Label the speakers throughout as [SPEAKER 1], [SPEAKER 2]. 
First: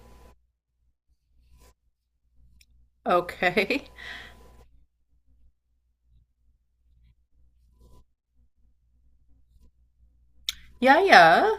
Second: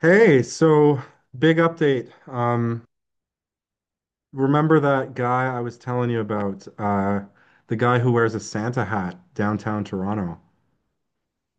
[SPEAKER 1] Hey, so big update.
[SPEAKER 2] Okay.
[SPEAKER 1] Remember that guy I was telling you about? The guy who wears a Santa hat downtown Toronto.
[SPEAKER 2] Yeah, yeah,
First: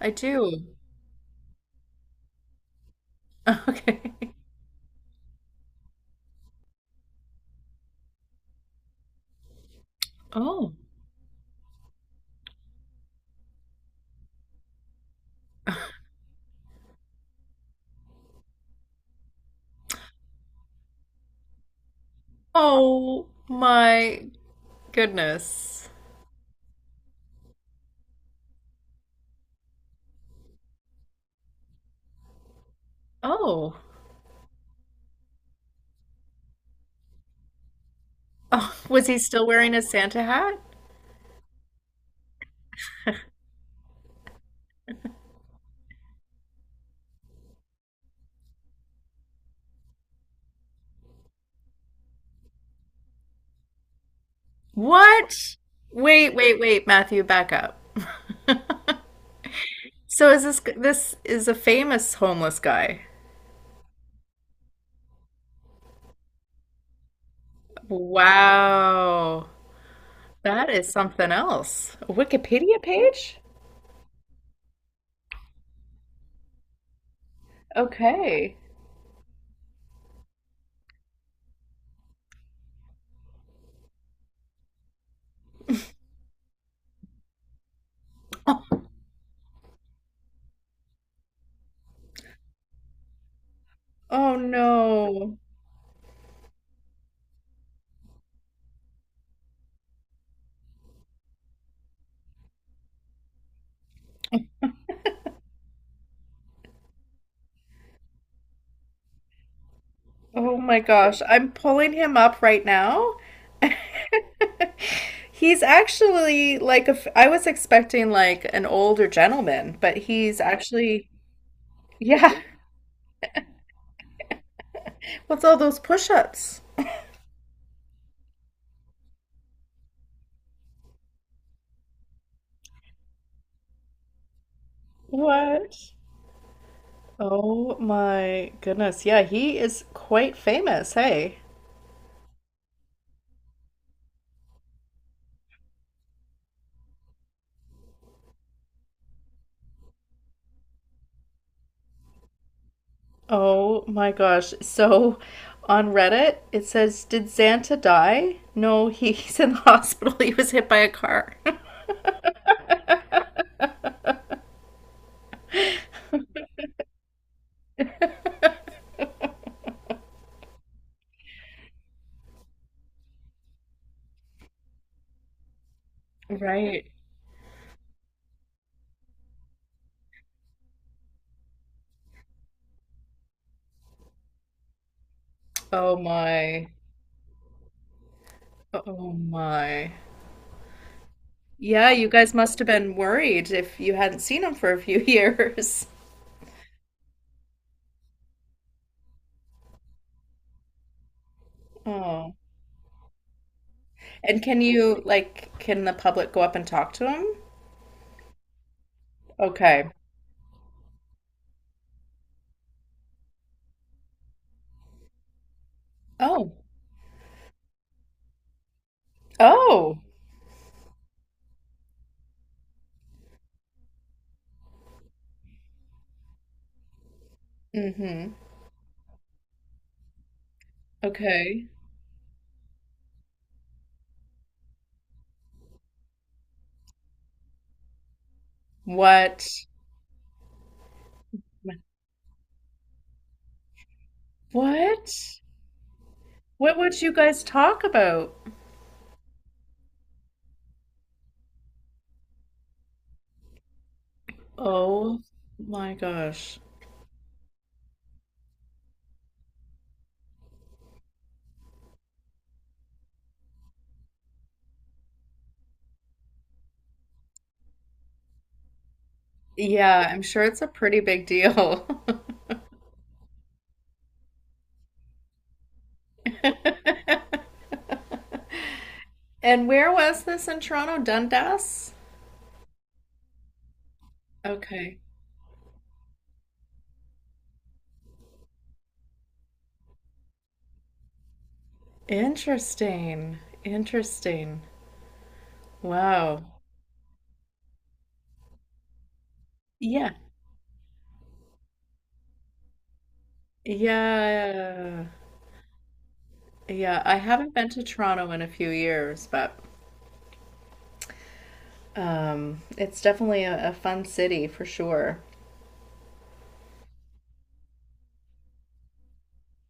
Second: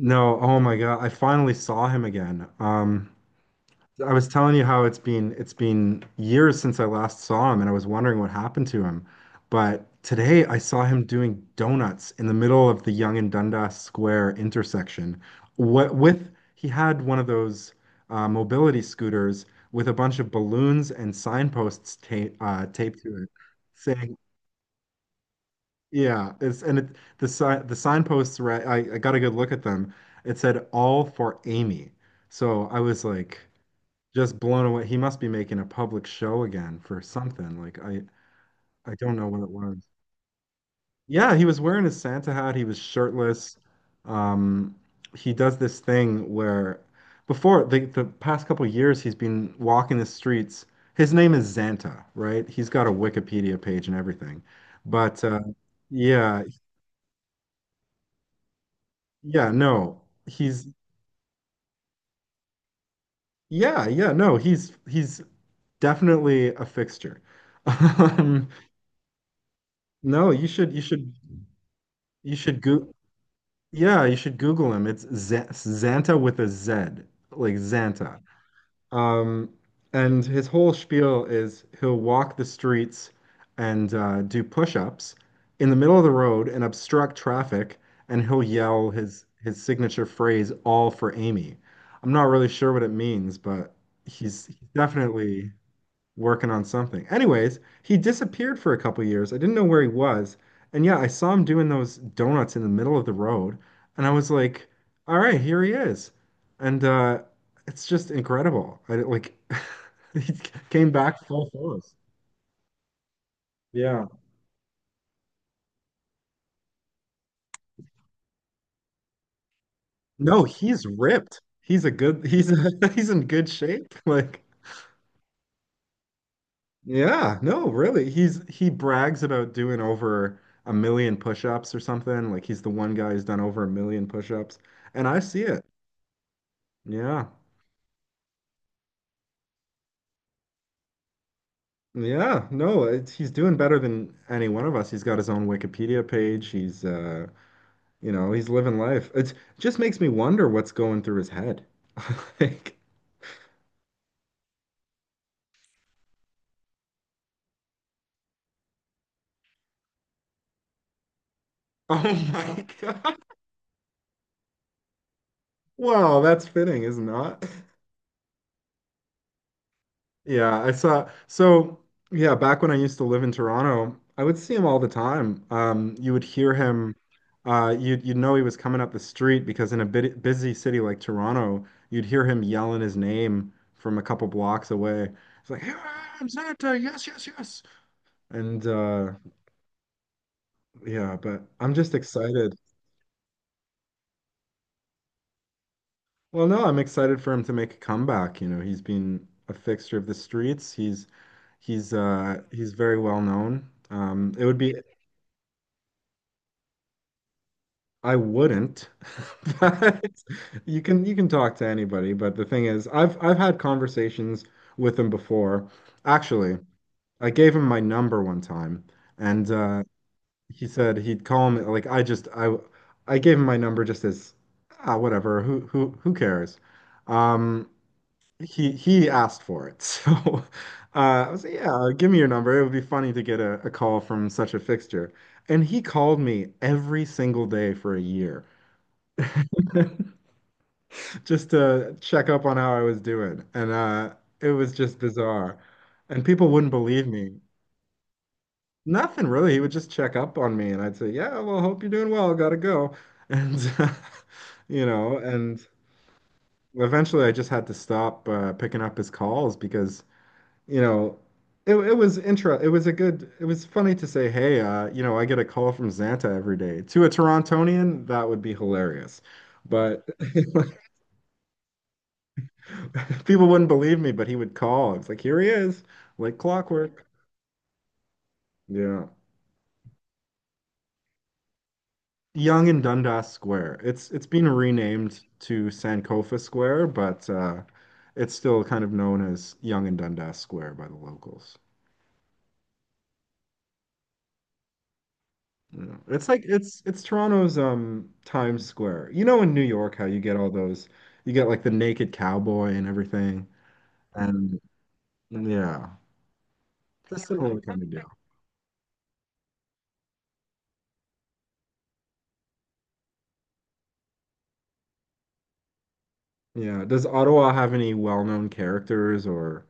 [SPEAKER 2] I
[SPEAKER 1] oh
[SPEAKER 2] do.
[SPEAKER 1] my God, I finally saw him again.
[SPEAKER 2] Okay.
[SPEAKER 1] I was telling you how it's been years since I last saw him and I was wondering what happened to him. But today I
[SPEAKER 2] Oh.
[SPEAKER 1] saw him doing donuts in the middle of the Yonge and Dundas Square intersection. What with he had one of those mobility scooters with a bunch of balloons and signposts ta taped to
[SPEAKER 2] Oh
[SPEAKER 1] it saying,
[SPEAKER 2] my goodness.
[SPEAKER 1] yeah, it's and it the si the signposts right I got a good look at them. It said all for Amy. So I was like
[SPEAKER 2] Oh.
[SPEAKER 1] just blown away. He must be making a public show again for something. Like I
[SPEAKER 2] Oh,
[SPEAKER 1] I
[SPEAKER 2] was
[SPEAKER 1] don't
[SPEAKER 2] he
[SPEAKER 1] know what
[SPEAKER 2] still
[SPEAKER 1] it
[SPEAKER 2] wearing
[SPEAKER 1] was.
[SPEAKER 2] his Santa hat?
[SPEAKER 1] Yeah, he was wearing his Santa hat. He was shirtless. Um, he does this thing where before the past couple years he's been walking the streets. His name is Xanta, right? He's got a Wikipedia page and everything. But
[SPEAKER 2] What? Wait,
[SPEAKER 1] yeah,
[SPEAKER 2] wait, wait, Matthew, back up.
[SPEAKER 1] yeah, no.
[SPEAKER 2] So is this
[SPEAKER 1] He's
[SPEAKER 2] this is a famous homeless guy?
[SPEAKER 1] yeah, no. He's definitely a fixture. Um,
[SPEAKER 2] Wow.
[SPEAKER 1] no, you
[SPEAKER 2] That
[SPEAKER 1] should you
[SPEAKER 2] is
[SPEAKER 1] should
[SPEAKER 2] something else. A
[SPEAKER 1] you should
[SPEAKER 2] Wikipedia
[SPEAKER 1] go
[SPEAKER 2] page?
[SPEAKER 1] yeah, you should Google him. It's Z Xanta with a Z, like Xanta.
[SPEAKER 2] Okay.
[SPEAKER 1] Um, and his whole spiel is he'll walk the streets and do push-ups in the middle of the road and obstruct traffic, and he'll yell his signature phrase, "All for Amy." I'm not really sure what it means, but
[SPEAKER 2] Oh
[SPEAKER 1] he's
[SPEAKER 2] no.
[SPEAKER 1] definitely working on something. Anyways, he disappeared for a couple years. I didn't know where he was. And yeah, I saw him doing those donuts in the middle of the road, and I was like, "All right, here he is." And it's just incredible. I didn't- Like he
[SPEAKER 2] Oh my
[SPEAKER 1] came back
[SPEAKER 2] gosh.
[SPEAKER 1] full
[SPEAKER 2] I'm pulling
[SPEAKER 1] force.
[SPEAKER 2] him up right now.
[SPEAKER 1] Yeah.
[SPEAKER 2] He's actually like a f I was expecting like an older gentleman, but he's
[SPEAKER 1] No, he's
[SPEAKER 2] actually,
[SPEAKER 1] ripped. He's a good,
[SPEAKER 2] yeah.
[SPEAKER 1] he's he's in good shape. Like
[SPEAKER 2] What's all those push-ups?
[SPEAKER 1] yeah, no, really. He brags about doing over a million push-ups or something. Like he's the one guy who's done over a million push-ups. And I see it.
[SPEAKER 2] What?
[SPEAKER 1] Yeah.
[SPEAKER 2] Oh my goodness. Yeah, he is quite famous. Hey.
[SPEAKER 1] Yeah, no, it's, he's doing better than any one of us. He's got his own Wikipedia page. He's you know, he's living life. It just makes me wonder what's going through his head. Like,
[SPEAKER 2] Oh my gosh. So on Reddit, it says, did Santa die? No, he's in the hospital, he was hit by a car.
[SPEAKER 1] oh my God. Wow, that's fitting, isn't it? Yeah, I saw. So, yeah, back when I used to live in Toronto, I would see him all the time. You would hear
[SPEAKER 2] Right.
[SPEAKER 1] him. You'd know he was coming up the street because in a bit busy city like Toronto, you'd hear him yelling his name from a couple blocks away. It's like, "Here
[SPEAKER 2] Oh
[SPEAKER 1] I am,
[SPEAKER 2] my.
[SPEAKER 1] Senator! Yes, yes, yes!" And
[SPEAKER 2] Oh my.
[SPEAKER 1] yeah, but I'm
[SPEAKER 2] Yeah,
[SPEAKER 1] just
[SPEAKER 2] you guys
[SPEAKER 1] excited.
[SPEAKER 2] must have been worried if you hadn't seen him for a few years.
[SPEAKER 1] Well, no, I'm excited for him to make a comeback. You know, he's been a fixture of the streets. He's he's
[SPEAKER 2] Oh.
[SPEAKER 1] uh he's very well known.
[SPEAKER 2] And
[SPEAKER 1] It would
[SPEAKER 2] can
[SPEAKER 1] be
[SPEAKER 2] you, like, can the public go up and talk to him?
[SPEAKER 1] I wouldn't,
[SPEAKER 2] Okay.
[SPEAKER 1] but you can talk to anybody. But the thing is, I've had conversations with him before.
[SPEAKER 2] Oh.
[SPEAKER 1] Actually, I gave him my number one time, and
[SPEAKER 2] Oh.
[SPEAKER 1] he said he'd call me. Like I just I gave him my number just as ah whatever. Who cares? Um,
[SPEAKER 2] Mm-hmm.
[SPEAKER 1] he asked for it, so uh, I was like,
[SPEAKER 2] Okay.
[SPEAKER 1] yeah, give me your number. It would be funny to get a call from such a fixture. And he called me every single day for a year.
[SPEAKER 2] What?
[SPEAKER 1] Just to check up on how I was doing. And it was just
[SPEAKER 2] What?
[SPEAKER 1] bizarre. And people wouldn't
[SPEAKER 2] What would
[SPEAKER 1] believe
[SPEAKER 2] you
[SPEAKER 1] me.
[SPEAKER 2] guys talk about?
[SPEAKER 1] Nothing really. He would just check up on me and I'd say, yeah, well, hope you're doing well. Gotta go. And, you know,
[SPEAKER 2] Oh
[SPEAKER 1] and
[SPEAKER 2] my gosh.
[SPEAKER 1] eventually I just had to stop picking up his calls because, you know, it was intro. It was a good, it was funny to say, hey, you know, I get a call from Xanta every day. To a Torontonian, that would be hilarious. But
[SPEAKER 2] Yeah, I'm sure it's a pretty big deal.
[SPEAKER 1] people wouldn't believe me, but he would call. It's like, here he is, like clockwork. Yeah.
[SPEAKER 2] And where was this in Toronto? Dundas?
[SPEAKER 1] Young and Dundas Square. It's been
[SPEAKER 2] Okay.
[SPEAKER 1] renamed to Sankofa Square, but it's still kind of known as Young and Dundas Square by the locals.
[SPEAKER 2] Interesting. Interesting.
[SPEAKER 1] Yeah. It's like
[SPEAKER 2] Wow.
[SPEAKER 1] it's Toronto's Times Square. You know in New York how
[SPEAKER 2] Yeah.
[SPEAKER 1] you get all those you get like the naked cowboy and everything. And
[SPEAKER 2] Yeah.
[SPEAKER 1] yeah,
[SPEAKER 2] Yeah.
[SPEAKER 1] it's
[SPEAKER 2] I
[SPEAKER 1] a
[SPEAKER 2] haven't
[SPEAKER 1] similar
[SPEAKER 2] been
[SPEAKER 1] kind
[SPEAKER 2] to
[SPEAKER 1] of deal.
[SPEAKER 2] Toronto in a few years, but it's definitely a fun city for sure.
[SPEAKER 1] Yeah. Does Ottawa have any well-known characters or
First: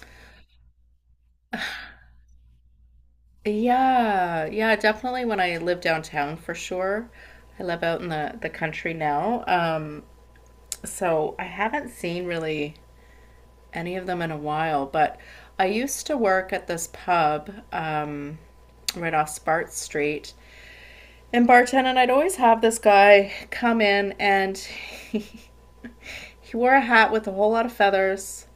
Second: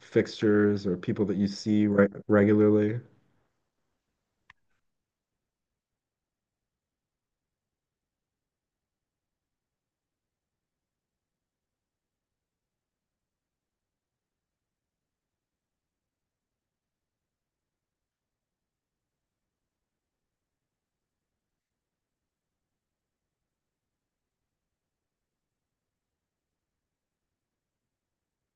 [SPEAKER 1] fixtures or people that you see re regularly?
[SPEAKER 2] Yeah. Yeah. Definitely when I live downtown for sure. I live out in the country now. So I haven't seen really any of them in a while, but I used to work at this pub, right off Spart Street. In bartending, I'd always have this guy come in and he, he wore a hat with a whole lot of feathers.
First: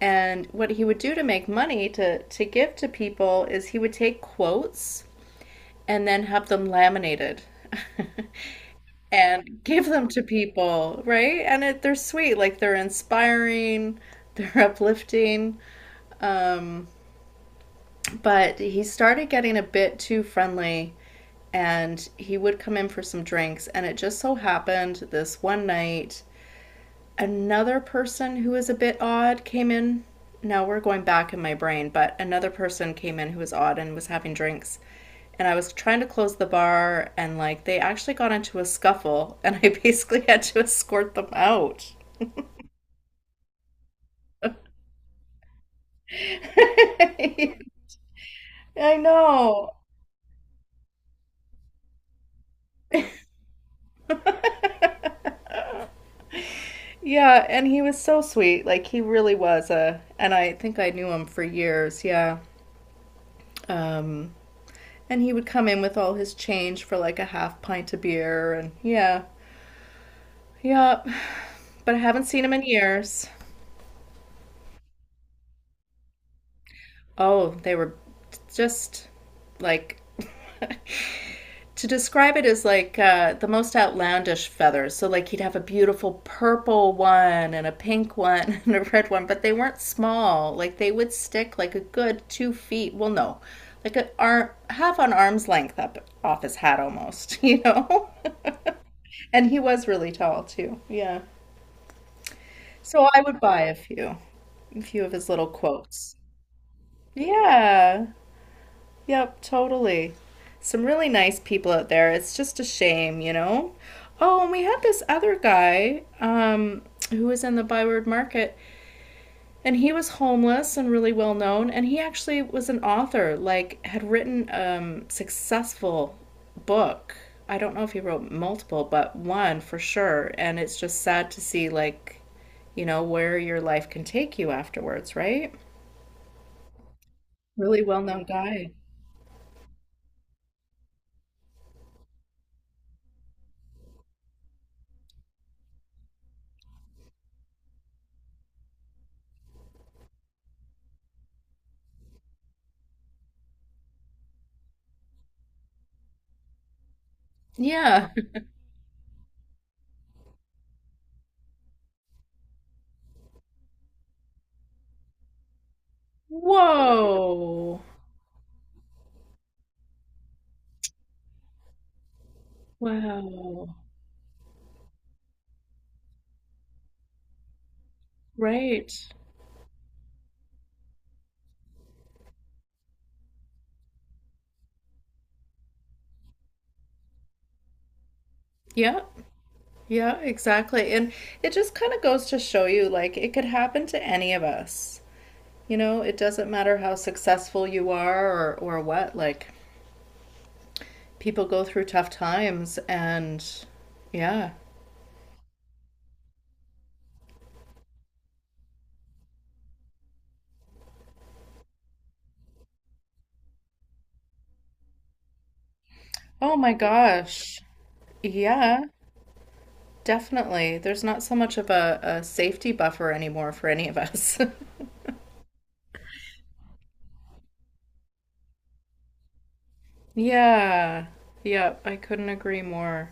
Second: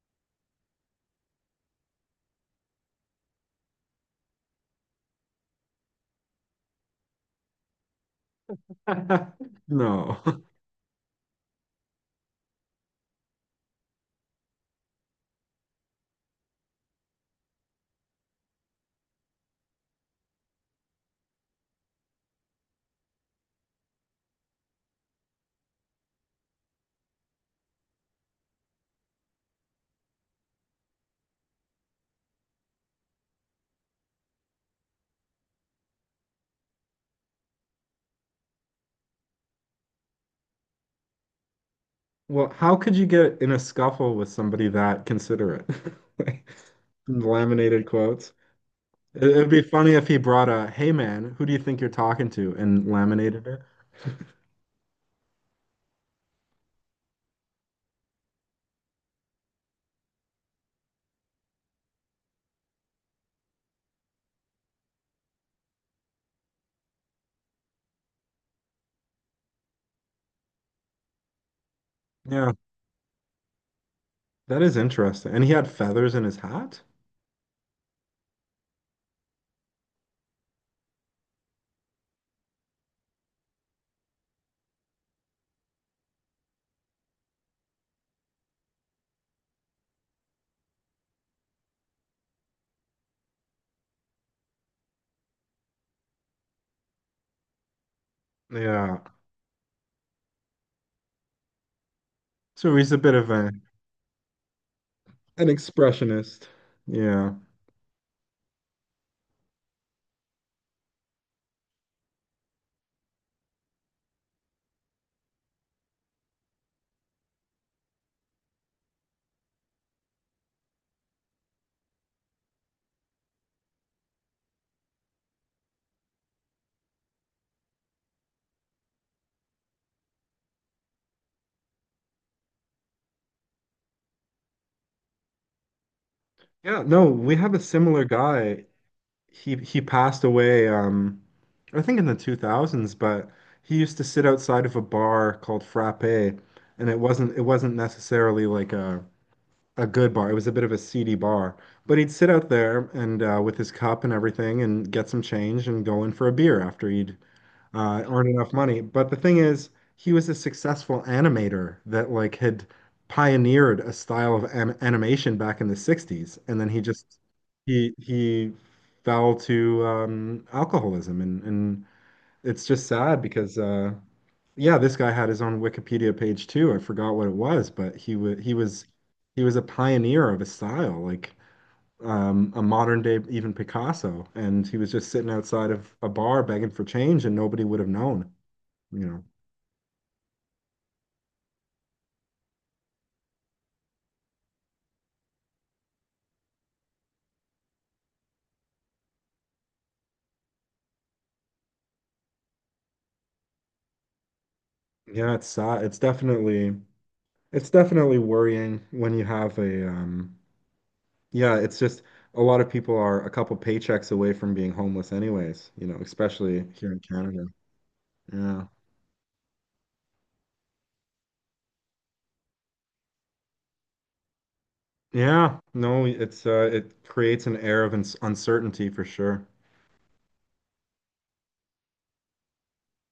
[SPEAKER 2] And what he would do to make money to give to people is he would take quotes and then have them laminated and give them
[SPEAKER 1] No.
[SPEAKER 2] to people, right? And they're sweet, like they're inspiring, they're uplifting. Um, but he started getting a bit too friendly and he would come in for some drinks. And it just so happened this one night, another person who was a bit odd came in. Now we're going back in my brain, but another person came in who was odd and was having drinks. And I was trying to close the bar, and like they actually got into a scuffle, and I basically had to escort them out.
[SPEAKER 1] Well, how could you get in a scuffle with somebody that considerate? Like,
[SPEAKER 2] I
[SPEAKER 1] laminated quotes. It- It'd be
[SPEAKER 2] know.
[SPEAKER 1] funny if he brought a, "Hey man, who do you think you're talking to?" and laminated it.
[SPEAKER 2] Yeah, and he was so sweet. Like he really was and I think I knew him for years. Yeah. Um, and he would come in with all his change for like a half pint of beer, and yeah, yeah. But I haven't seen
[SPEAKER 1] Yeah,
[SPEAKER 2] him in years.
[SPEAKER 1] that is interesting. And he had feathers in his hat?
[SPEAKER 2] Oh, they were just like to describe it as like the most outlandish feathers. So, like, he'd have a beautiful purple one and a pink one and a red one, but they weren't small. Like, they would stick like a good 2 feet. Well, no, like a arm, half on arm's length up off his hat almost, you know?
[SPEAKER 1] Yeah.
[SPEAKER 2] And he was really tall too. Yeah.
[SPEAKER 1] So he's a
[SPEAKER 2] So
[SPEAKER 1] bit
[SPEAKER 2] I
[SPEAKER 1] of
[SPEAKER 2] would
[SPEAKER 1] a
[SPEAKER 2] buy a few of his
[SPEAKER 1] an
[SPEAKER 2] little quotes.
[SPEAKER 1] expressionist. Yeah.
[SPEAKER 2] Yeah. Yep, totally. Some really nice people out there. It's just a shame, you know? Oh, and we had this other guy who was in the Byward Market, and he was homeless and really well known, and he actually was an author, like, had written a successful book. I don't know if he wrote multiple, but one for sure. And it's just sad to see, like, where your life can take you afterwards, right?
[SPEAKER 1] Yeah, no, we have a
[SPEAKER 2] Really well
[SPEAKER 1] similar
[SPEAKER 2] known
[SPEAKER 1] guy.
[SPEAKER 2] guy.
[SPEAKER 1] He passed away, I think in the 2000s, but he used to sit outside of a bar called Frappe, and it wasn't necessarily like a good bar. It was a bit of a seedy bar, but he'd sit out there and with his cup and everything, and get some change and go in for a beer after he'd
[SPEAKER 2] Yeah.
[SPEAKER 1] aren't enough money. But the thing is, he was a successful animator that like had pioneered a style of an animation back in the 60s, and then he just
[SPEAKER 2] Whoa.
[SPEAKER 1] he fell to alcoholism, and it's just sad because
[SPEAKER 2] Wow.
[SPEAKER 1] yeah, this guy had his own Wikipedia page too. I forgot what it was, but he was he was
[SPEAKER 2] Right.
[SPEAKER 1] he was a pioneer of a style like. A modern day even Picasso, and he was just sitting outside of a bar begging for change, and nobody would have known
[SPEAKER 2] Yeah.
[SPEAKER 1] you know.
[SPEAKER 2] Yeah, exactly. And it just kind of goes to show you like it could happen to any of us. You know, it doesn't matter how successful you are or what. Like people go through tough times and yeah.
[SPEAKER 1] Yeah, it's sad. It's definitely worrying when you have a yeah, it's just a lot of people are a couple paychecks away from being homeless anyways, you know,
[SPEAKER 2] Oh
[SPEAKER 1] especially
[SPEAKER 2] my
[SPEAKER 1] here in Canada.
[SPEAKER 2] gosh.
[SPEAKER 1] Yeah.
[SPEAKER 2] Yeah, definitely. There's not so much of a safety buffer anymore for any of us.
[SPEAKER 1] Yeah, no, it's it creates an air of uncertainty for sure.
[SPEAKER 2] Yeah. Yep, I couldn't agree more.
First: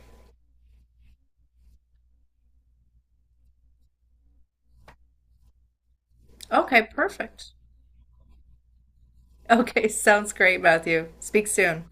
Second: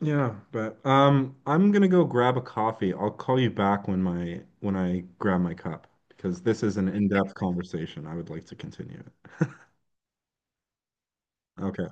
[SPEAKER 1] Yeah, but I'm gonna go grab a coffee. I'll call you back when my when I grab my cup because this is
[SPEAKER 2] Okay,
[SPEAKER 1] an in-depth
[SPEAKER 2] perfect.
[SPEAKER 1] conversation. I would like to continue it.
[SPEAKER 2] Okay, sounds great, Matthew. Speak soon.
[SPEAKER 1] Okay.